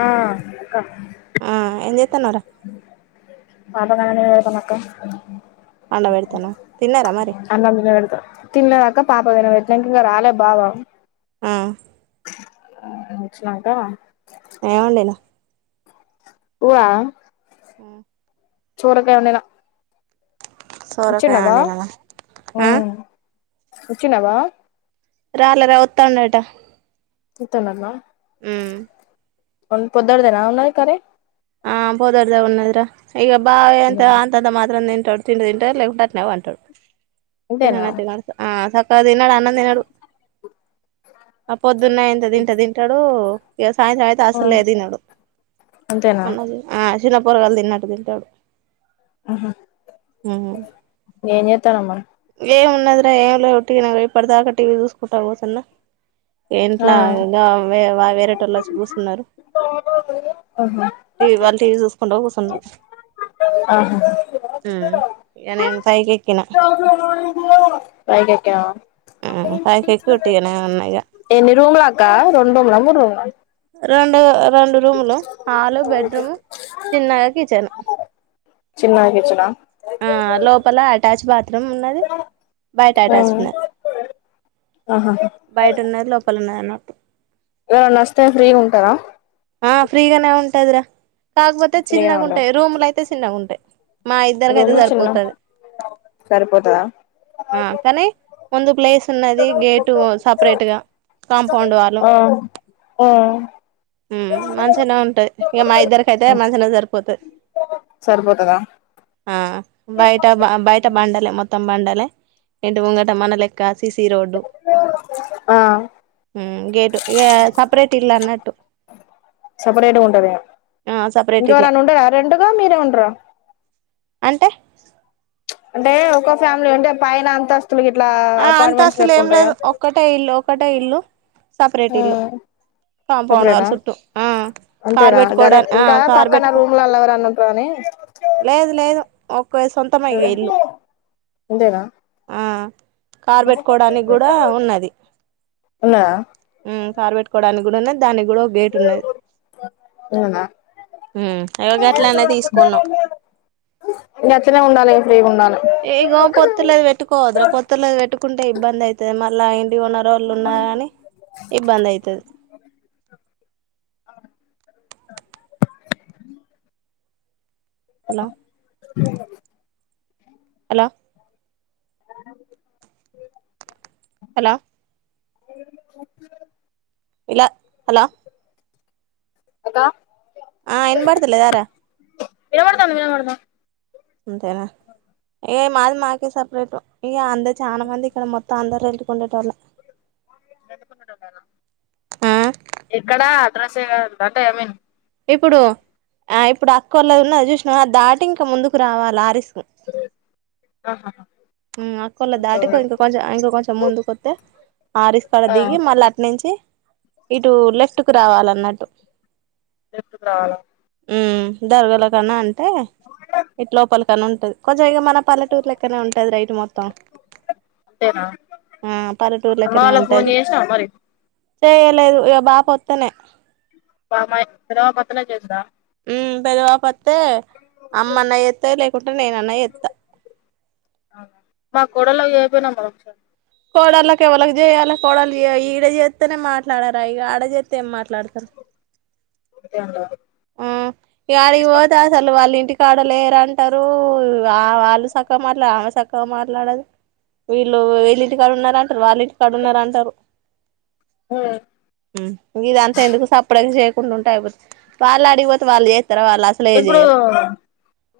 ఆ అక్క ఆ ఏం చె వత్తనార ఆపగానే ఏత మక్క పండబెడుతున్నావా తిన్నారా మరి అన్నం తిని పెడతా తిన్నదాకా పాపతిన పెట్టిన ఇంకా రాలే బాబ ఆ వచ్చినాకా ఏం వండినవ్ ఊ చూడక ఉండనా సోరకాయ వచ్చున్నావా వండినమా ఆ వచ్చినవా రాలే రా వత్తాండట ఇతనా ఊ పొద్ద్దడదనా ఉ కర ఆ పొద్దర్ద ఉన్నద్ర ఈక బా ఎంత అంతంద మాత్రం నిం ఆ తింట తింటాడు లేకపోతే అట్లే పంటడు ఇంతేనా తినను తినను ఆ సక్ తిన్నాడు అన్నం తినడు ఆ పొద్దున్న ఇంత తింట తింటాడు ఇక సాయంత్రం అయితే ఆ, అసలులే తినడు అంతేనా ఆ చిన్న పొరగాలు తిన్నట్టు తింటాడు ఊహు ఉమ్ ఎం చేతన్నావ్ మరి నద ఎవళ ఉట్టికి ఈపాటి దాక టీ వి చూసుకుంట కూసున్న ఆ. ఇంట్లా ఇగ వే వా వేరేటోల్లోచి కూసున్నరు ఆహా. టీవీ వాళ్ళు టీవీ చూసుకుంట కూసున్నారు ఆహా ఇక నేను పైకి ఎక్కినా పైకి ఎక్కావా ఉ పైకెక్కి ఉట్టిగనే ఉన్నా ఇగ ఎన్ని రూమ్లక్కా రెండ్రుముల మూడ్రూమ్లా రెండు రెండు రూములు హాలు బెడ్రూము చిన్నగా కిచెన్ చిన్నగిచనా ఆ లోపల అటాచ్ బాత్ రుమ్ ఉన్నది బయట అటాచ్ ఉన్నది ఆహా బయట ఉన్నది లోపల ఉన్నది అన్న ఓరనస్తే ఫ్రీగుంటరా ఆ ఫ్రీగానే ఉంటదిరా కాకపోతే ఫ్రీగానే ఉంటాం చిన్నగుంటాయి రూమ్లు అయితే చిన్నగా ఉంటాయి మా ఇద్దరికయితే రూమ్లు చిన్న సరిపోతది సరిపోతదా ఆ కానీ ఒందు ప్లేస్ కున్నది గేటు సపరేట్ గా కాంపౌండ్ వాలు ఆ ఆ ఊ మంచిగనే ఉంటాయి ఇక మా ఇద్దరిక అయితే మంచలా సరిపోతుది సరిపోతదా ఆ బయట బ బయట బండలే మొత్తం తమ్ బండలే ఇంటి ముంగట మన లెక్క సిసి రోడ్డు ఆ ఉ గేట్ ఇగ సపరేట్ ఇల్ అన్నట్టు సపరేట్గా ఉంటద ఆ సపరేట్ ఇంక ఇల్లే ఎవరనా ఉండరా అ రెండుగా మీరే ఉండరా అంటే అంటే ఒక ఫ్యామిలీ అంటే పైన అంత ఆ అంతస్తులు ఏం లేదు ఒక్కటే ఇల్లు ఒకటే ఇల్లు సపరేట్ ఇల్లు కాంపౌండ్ వాళ్ళ సపరేటా చుట్టూ ఆ కార్ అంతేనా బెట్కోడా గదే ఆ ఇంకా కార్ పక్కన పెట్టు రూమ్లల్ల ఎవరన్నా ఉంటరని లేదు లేదు ఒక్ సొంతమైగా ఇల్లు అంతేనా కార్ పెట్కోడానికి కూడా ఉన్నది ఉన్నదా కార్ పెట్టుకోవడానికి కూడా ఉన్నది దానికి కూడా ఒక గేట్ ఉన్నది అవునా ఇగో గట్లనే తీసుకున్నాం గట్లనే ఉండాలి ఫ్రీ ఉండాలి ఇగో పొత్తలది వెట్టుకొద్ర పొత్తతుల పెట్టు కుంటే ఇబ్బంది అయితది మళ్ళా ఓనర్ వొళ్ళు ఉన్నారా అని ఇబ్బంది అయితుది హలో అ హలా హలా ఇలా హలా అకా ఆ ఇబడతలేదారా వినపతుంది వినపడుతుంది అంతేనా ఇగ మాది మాకే సపరేట్ ఇగ అందరు చాలా మంది ఇక్కడ మొత్తం అందరు రెంటుకుండేటొల్లె ఎక్కడ అడ్రస్ ఎ కద అంటే ఐ మీన్ ఇప్పుడు ఆ ఇప్పుడు క్కోల ఉన్న చూసినం అది దాటి ఇంక ముందుకు రావాలా ఆ రస్ అక్కలా దాటిక ఇంక కొంచం ఇంక కొంచెం ముందుకొస్తతే ఆరిస్కాడ దిగి మళ్ళీ అట్ నుంచి ఇటు లెఫ్ట్ కు రావాలన్నట్టు హ్మ్ దరగల కన్నా అంటే ఇట్ లోపలి ఉంటది కొ గా మన పల్లెటూర్ లెక్కనే ఉంటంది రా ఇటు మొత్తం ఆ పల్లెటూర్ లెక్కనే ఉంటది చేయలేదు ఇ బాపు వొత్తనే బ మాయ్ కొత్త [unintelligible] పెద్ద బాపు అమ్మనే చేతే అంట నేనున్న చేత్తా మా కోడలు అయిపోయినా మ ఇదయాల కోడాల ఈడ చేస్తేనే మాట్లాడారా ఆడ చేస్తే ఏం మాట్లాడతారు అంతే అన్నారు ఆ ఇగ ఆడికి పోతే అసలు వాళ్ళ ఇంటి కాడలేరుంట అంటారు ఆ వాళ్ళు సక్కగా మాట్లాడ ఆమె సక్కగా మాట్లాడదు వీళ్ళు వీళ్ళింటి కాడ ఉన్నారంటారు వాళ్ళింటి కాడున్నారంటారు ఇదంతా ఎందుకు సప్పడ చేయ కొం ఉంటాయిపోడుతుంది వాల్లాడిపోతు వాల్ లేర్ ఇప్పుడు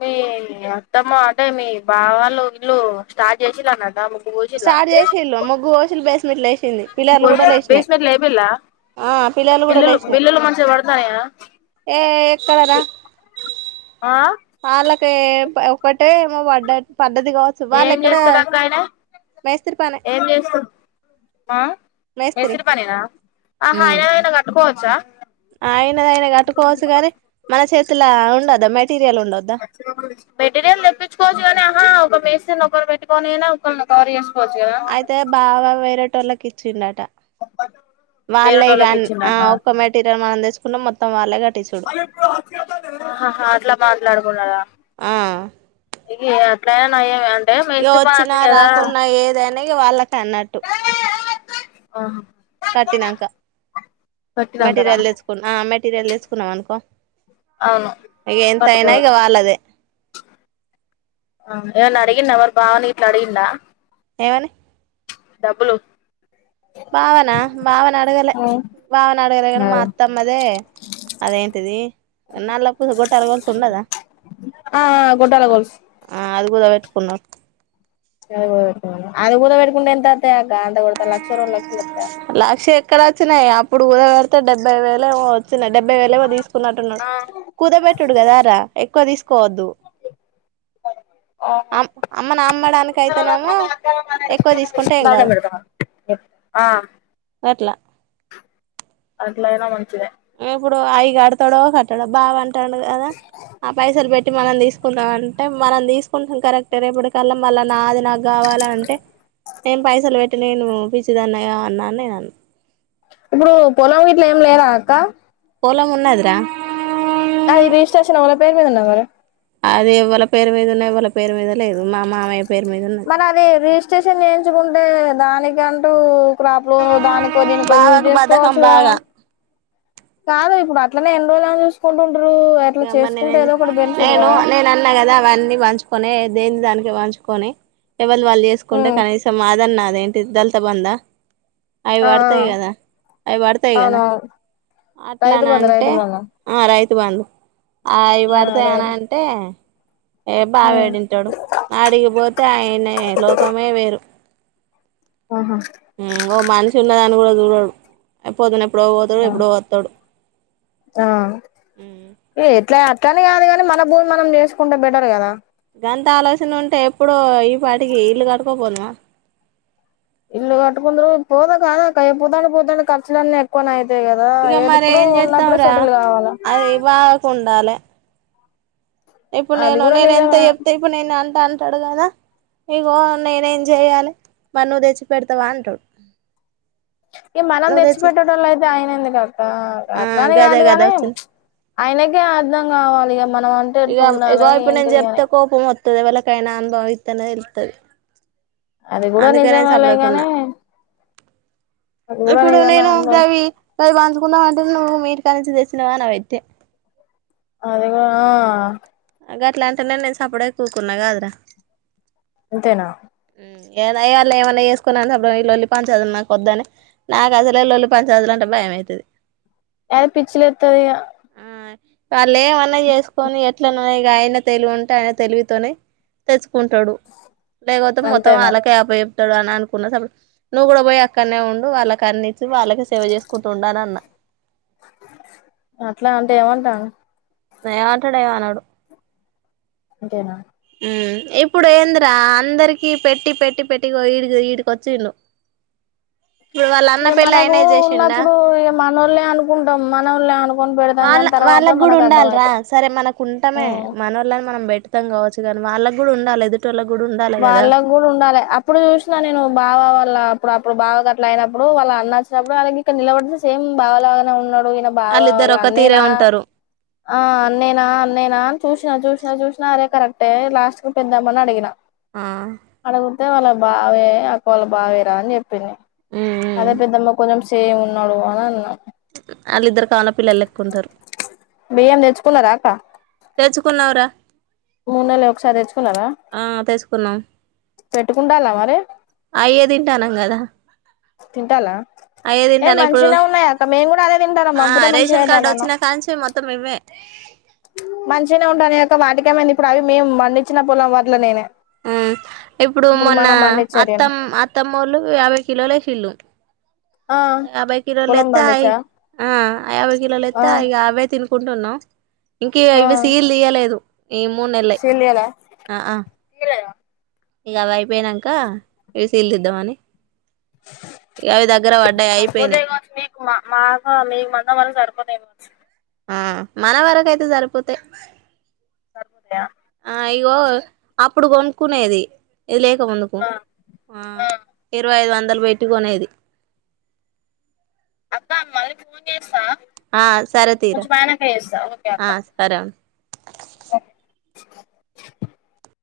మీ అత్తమ్మ అంటే మీ బా వాళ్ళు ఇల్లు స్టార్ట్ చేసిలా అన్నదా సార్ జేశిండు ముగ్గు బోషి బ బేస్మెంట్లు లేపిల్లా ఆ పిల్లర్లు కూడా బిల్లులు లేసినాయి బిల్లులు మంచిగా పడతాయా ఏ పాలకే ఒక అంటే ఏమో పడ్డ పడ్డది కావచ్చు వాళ్ళ ఏం ఎక్కడ చేస్తాడు అక్క ఆయన మేస్త్రి పనే ఏం చేస్తాడు మేస్త్రి అహా ఈరోజన్నా పోచ్చా ల్ల ఉండదా మెటీరియల్ తెప్పించుకోవచ్చు కానీ ఆహా ఒక నొకరు పెట్టుకోనైనా ఒకల్లు అయితే బావ వేరేటోల్లకి చిన్న ట వాల్లే గానీ తెచ్చిండా ఆ ఒక్క మెటీరియల్ మనం తెసు పునం మొత్తం వాల్ల అహహా అట్లా మాట్లాడుకున్నారా ఆ ఇగె ఎట్ల అయినా నయం అయ ఇగ వచ్చినా రాకున్నా ఏదని వాళ్ళకి టన్నట్టు కట్టినాంక మెటీరియల్ తెచ్చకు మెటీరియల్ దెచ్చుకున్నాం అనుకో అవును ఇగ ఎంత అయిన ఇగ పట్టుకోవచ్చు వాల్లదే ఆ ఏవన్ అడిగిండా వాడు బావనిట్లా అడిగండ ఏమని డబ్బులు బావన బావన అడగలే బావన అడగలే కానీ మా అత్తమ్మదే అదేంటిది నల్లప్పుూ గుట్టలగల్సి ఉండదా ఆ గొట్టాల గొలుసు అది గూడా వెట్కున్నా అది అది కుదవ పెట్టినవా అది కుదవ పెటుకుంటే ఎంత అత్తయ్ గ అంత ఉడతా లక్ష రోలక్షలుంత ఇక్కడ వచ్చినాయి అప్పుడు ఊర పెడితే డెబ్బై వేలేమో వొచ్ చినయ్ డెబ్బై వేలుమో తీసుకున్నట్టున్నడు కుదబెటుడుదరా ఎక్కువ తీసుకు పోవద్దు అమ్మను అమ్మడానికి అయితేనేమో ఎక్కువ తీసుకుంటే ఏం కాదు ఆ వట్లా అట్లయిన మంచిదే ఇప్పుడు ఆయిగడతాడో కట్టడో బావన్ టడు కదా ఆ పైసలు పెట్ టి మనం తీసుకుందాం అంటే మనం తీసుకు కుంటాం కరెక్ట్ రేపుడు కళ్ళ మళ్ళ నాది నాకు కావాల అంటే నేను పైసలు పెట్టి నేను పిచ్చిదన్నయి ఆ న్నాన్నే అన్న ఇప్పుడు పొలం వీట్లు ఏం లేరా అక్క పొలం ఉన్నదిరా ఆ ఈ రిజిస్ట్రేషన్ వల్ల పేరు మీద ఉన్నవి కదా అది ఎవ్వళ పేరు మీద ఉన్నాయి వాళ పేరు మీద లేదు మా మామయ్య పేరు మీద ఉన్నది స్టేషన్ చేయించుకుంటే దానికంటూ క్రాప్ లోను దానికో దీనికో యూజ్ బావకు బధకం చేసుకోవచ్చు కదా బాగా మరి కాదు ఇప్పుడు అ అట్లనే ఎన్రోజులని చూసుంట మ్ మరి నేను నేను కదా నేను అన్నా కదా అవన్నీ పంచుకొనే దేని దానికి పంచుకొని ఎవళు వాళ్ళు చేసుకుంటే ఉమ్ కనీసం మాదన్న అదేంటిద్దల్తా బందా అవి ఆ పడతాయి కదా అవి పడతాయి ఆ కదా అవునవును రైతు అట్లాన బంధు అంటే రైతు బంధు ఆ రైత్ టువాళ్ళు ఆ అవి పడతాయి అనంటే ఏ ఉమ్ బాఏడింటడు ఆడిగిపోతే ఆయనే లోకమే వేరు ఆహా ఊ ఓ మనిష ఉన్నదాను కూడా దూ ఎప్పుదున ఎప్పుడో పోతడు ఆ ఎప్పుడో ఒత్తడు ట్లే అట్లని కాదు కాని మన భూమి మనం చేసుకుంటే బెటర్ కదా అంత ఆలోచన ఉంటే ఎప్పుడో ఇప్ పాటికి ఇల్ కట్టుకోక పొదుమ ఇల్లు కట్టుకుందురు పోదా కాదక్కా రేపొద్దన పొద్దన ఖర్చులు అన్న ఎకువనయి ఇగ మరి ఏం చెత్తాం రా కావాలా అది బావకున్ నాలు ఇప్పుడు అది నేను కూడా నేను ఎంత నిజమే చెప్తే ఇప్పుడు నేను అ అంట అంటాడు కదా నీగ నేనే ఏం చేయాలి మ నువ్వు తెచ్చి పెడతావా అంటాడు ఇ మనం నువ్వు తెచ్చి తెచ్చిపెట్టడంంలో అయితే అయిన ఎందుక ఆ ఆ అట్లనే గదే గదా కాదుగానీ వచ్చింది ఆయనకే అర్థం కావాలి మనం అంటే ఇక ఎట్టు ఉండాలి ఇగో ఇప్పుడు నేను ఏంటిది అని చెప్తే కోపం మొత్తం ఇవళ కైనా అనుభవ ఇతనే ఇల్తుది అది కూడా నిజమేలేగానే ఇప్పుడు నేను దవి మరి పంచుకుందామ అంటే నువ్వు మీీటికా నుంచి తెసినవా నువవైతే అదిేగా అట్లాంటేనేే నేను సప్పుడే కూకున్నా కాదరా అంతేనా ఇ వాళ ఏమైన్నా చేసుకున్నా అ చెప్పుడు ఇల్లొల్లి పంచేదు నాకుొద్దని నాకు అసలు ఇల్లొల్లి పంచేదులు అంటే భయంమవుతుది ఎద పిచ్చలేత్తంది వాళ్ళు ఏమన్నా చేసుకొని ఎ ఇట్ ఆయన తెలివి ఉంటే ఆయన తెలుగుతోనే తెచ్చు కుంటాడు లేకపోతే అంతే మొత్తం మరి వాళ్కి ఆప డు అని అనుకున్నా నువ్వు కూడా పోయి అక్కడనే ఉండు వాళ్ళకి అన్ని ఇంచిి వాళ్ళకి సేవ చేసుకుంటు ఉంను అన్న అట్లా అంటే ఏమంటాను ఏమంటాడు ఏమనాడు ఇకేనా ఇప్పుడు ఏందిరా అందరికి పెట్టి పెట్టి పెట్టి ఈడి ఈడికొచ్చి ఏ మనకు ఉన్నప్పుడు ఏ మన వాళ్ని అనుకుంటాం మన వాళ అనుకుొని పెడతాం కాని తర్వాత మనకు అర్ధంమంది రా సరే మనకు ఉంటామే మన వాళ్ళని మనం పెట్ మొత్తం కావచ్చు కానీ వాళ్ళ కూడా ఉండి ఎదుటిళ్ల వాళ్ళకి కూడా ఉండాలి అప్పుడు చూసిన నేను బావ వాళ్ళ అప్పుడు ఇప్పుడు బావకు అట్ అనప్పుడు వాళ్ళ అన్నచ్చినప్పుడు అళ్ ఇక్కడ నిలబడితే సేమ్ బావ లాగానే ఉన్నాడు అగనా బాగావాల వాళ్ళిద్దరు ఒక తీరే అన్నేనా ఉంటారు అన్నేనా అన్నేనా అని చూసిన చూిన చ చూినా అరే కరెక్టే లాస్ట్ క పెద్దామని అడిగిన ఆ అదే వాళ్ళ బావే అ వాళ్ళ బావేరా అని చెప్పింది అదే పెద్దమ్మా కొంచెం సే ఉన్నా అ వాళ్ళిద్దరు కాన పిల్లలు లెక్కుంటారు బయ్యం నేర్చుకున్నారాక తెచ్చుకున్నవరా మూడు నెల ఒకసారి తెచ్చుకున్నారా తెచ్చుకున్నాం పెట్టుకుండాలా మరి అయ్యే తింటానం కదా తింటాలా అయ్యే ఏ తింటాను ఇప్పుడు మంచిిన ఉన్నాయి అక్క మేము కూడా అదే తింటాల ఆ మబ్బుతో మంచిగా రేషన్ కార్డు తాదను వచ్చినా కాంచి మొత్తం ఇవ్వే మంచినే ఉంటాను క వాటికేమైంది ఇప్పుడు అవి మేము మండించిన పొలం వాటిలో నేనే ఆ ఇప్పుడు మొన్న మనం పండించేటిను అత్తమ్ అత్తమ్మళు యాభై కిలోలేకిల్లు ఆ యాభై పొలం కిలోలుస్తా పండించా ఆ యాభై కిలోలు ఆ ఎస్తా ఇక యాభై తి పుడున్నా ఇంక ఇవి సీలు తీయలేదు ఈ మూడు నెలలయి శిల్ అలా శలలా ఇక అవ అయిపోయినాక ఇసీలుిద్దామ అని ఇ అవి దగ్గర పడ్డాయి సరిపోతాయి అయిపోయినాయి్ కావచ్చు మీకు మా మాకు మీ మందా మళ్ళ సరిపోనతాయ్ ఆ మన వరక అయితే సరిపోతాయ్ సరిపోతాయా అయో అప్పుడు కొనుక్కునేది ఇది లేక వందికు ఆ ఇరవై అయిదు వంద మొందలు బయట కొనేది అక్క మళ్ళీ ఫోన్ చేస్త ఆ సరే తీరా ఆ సరే ఉండు అ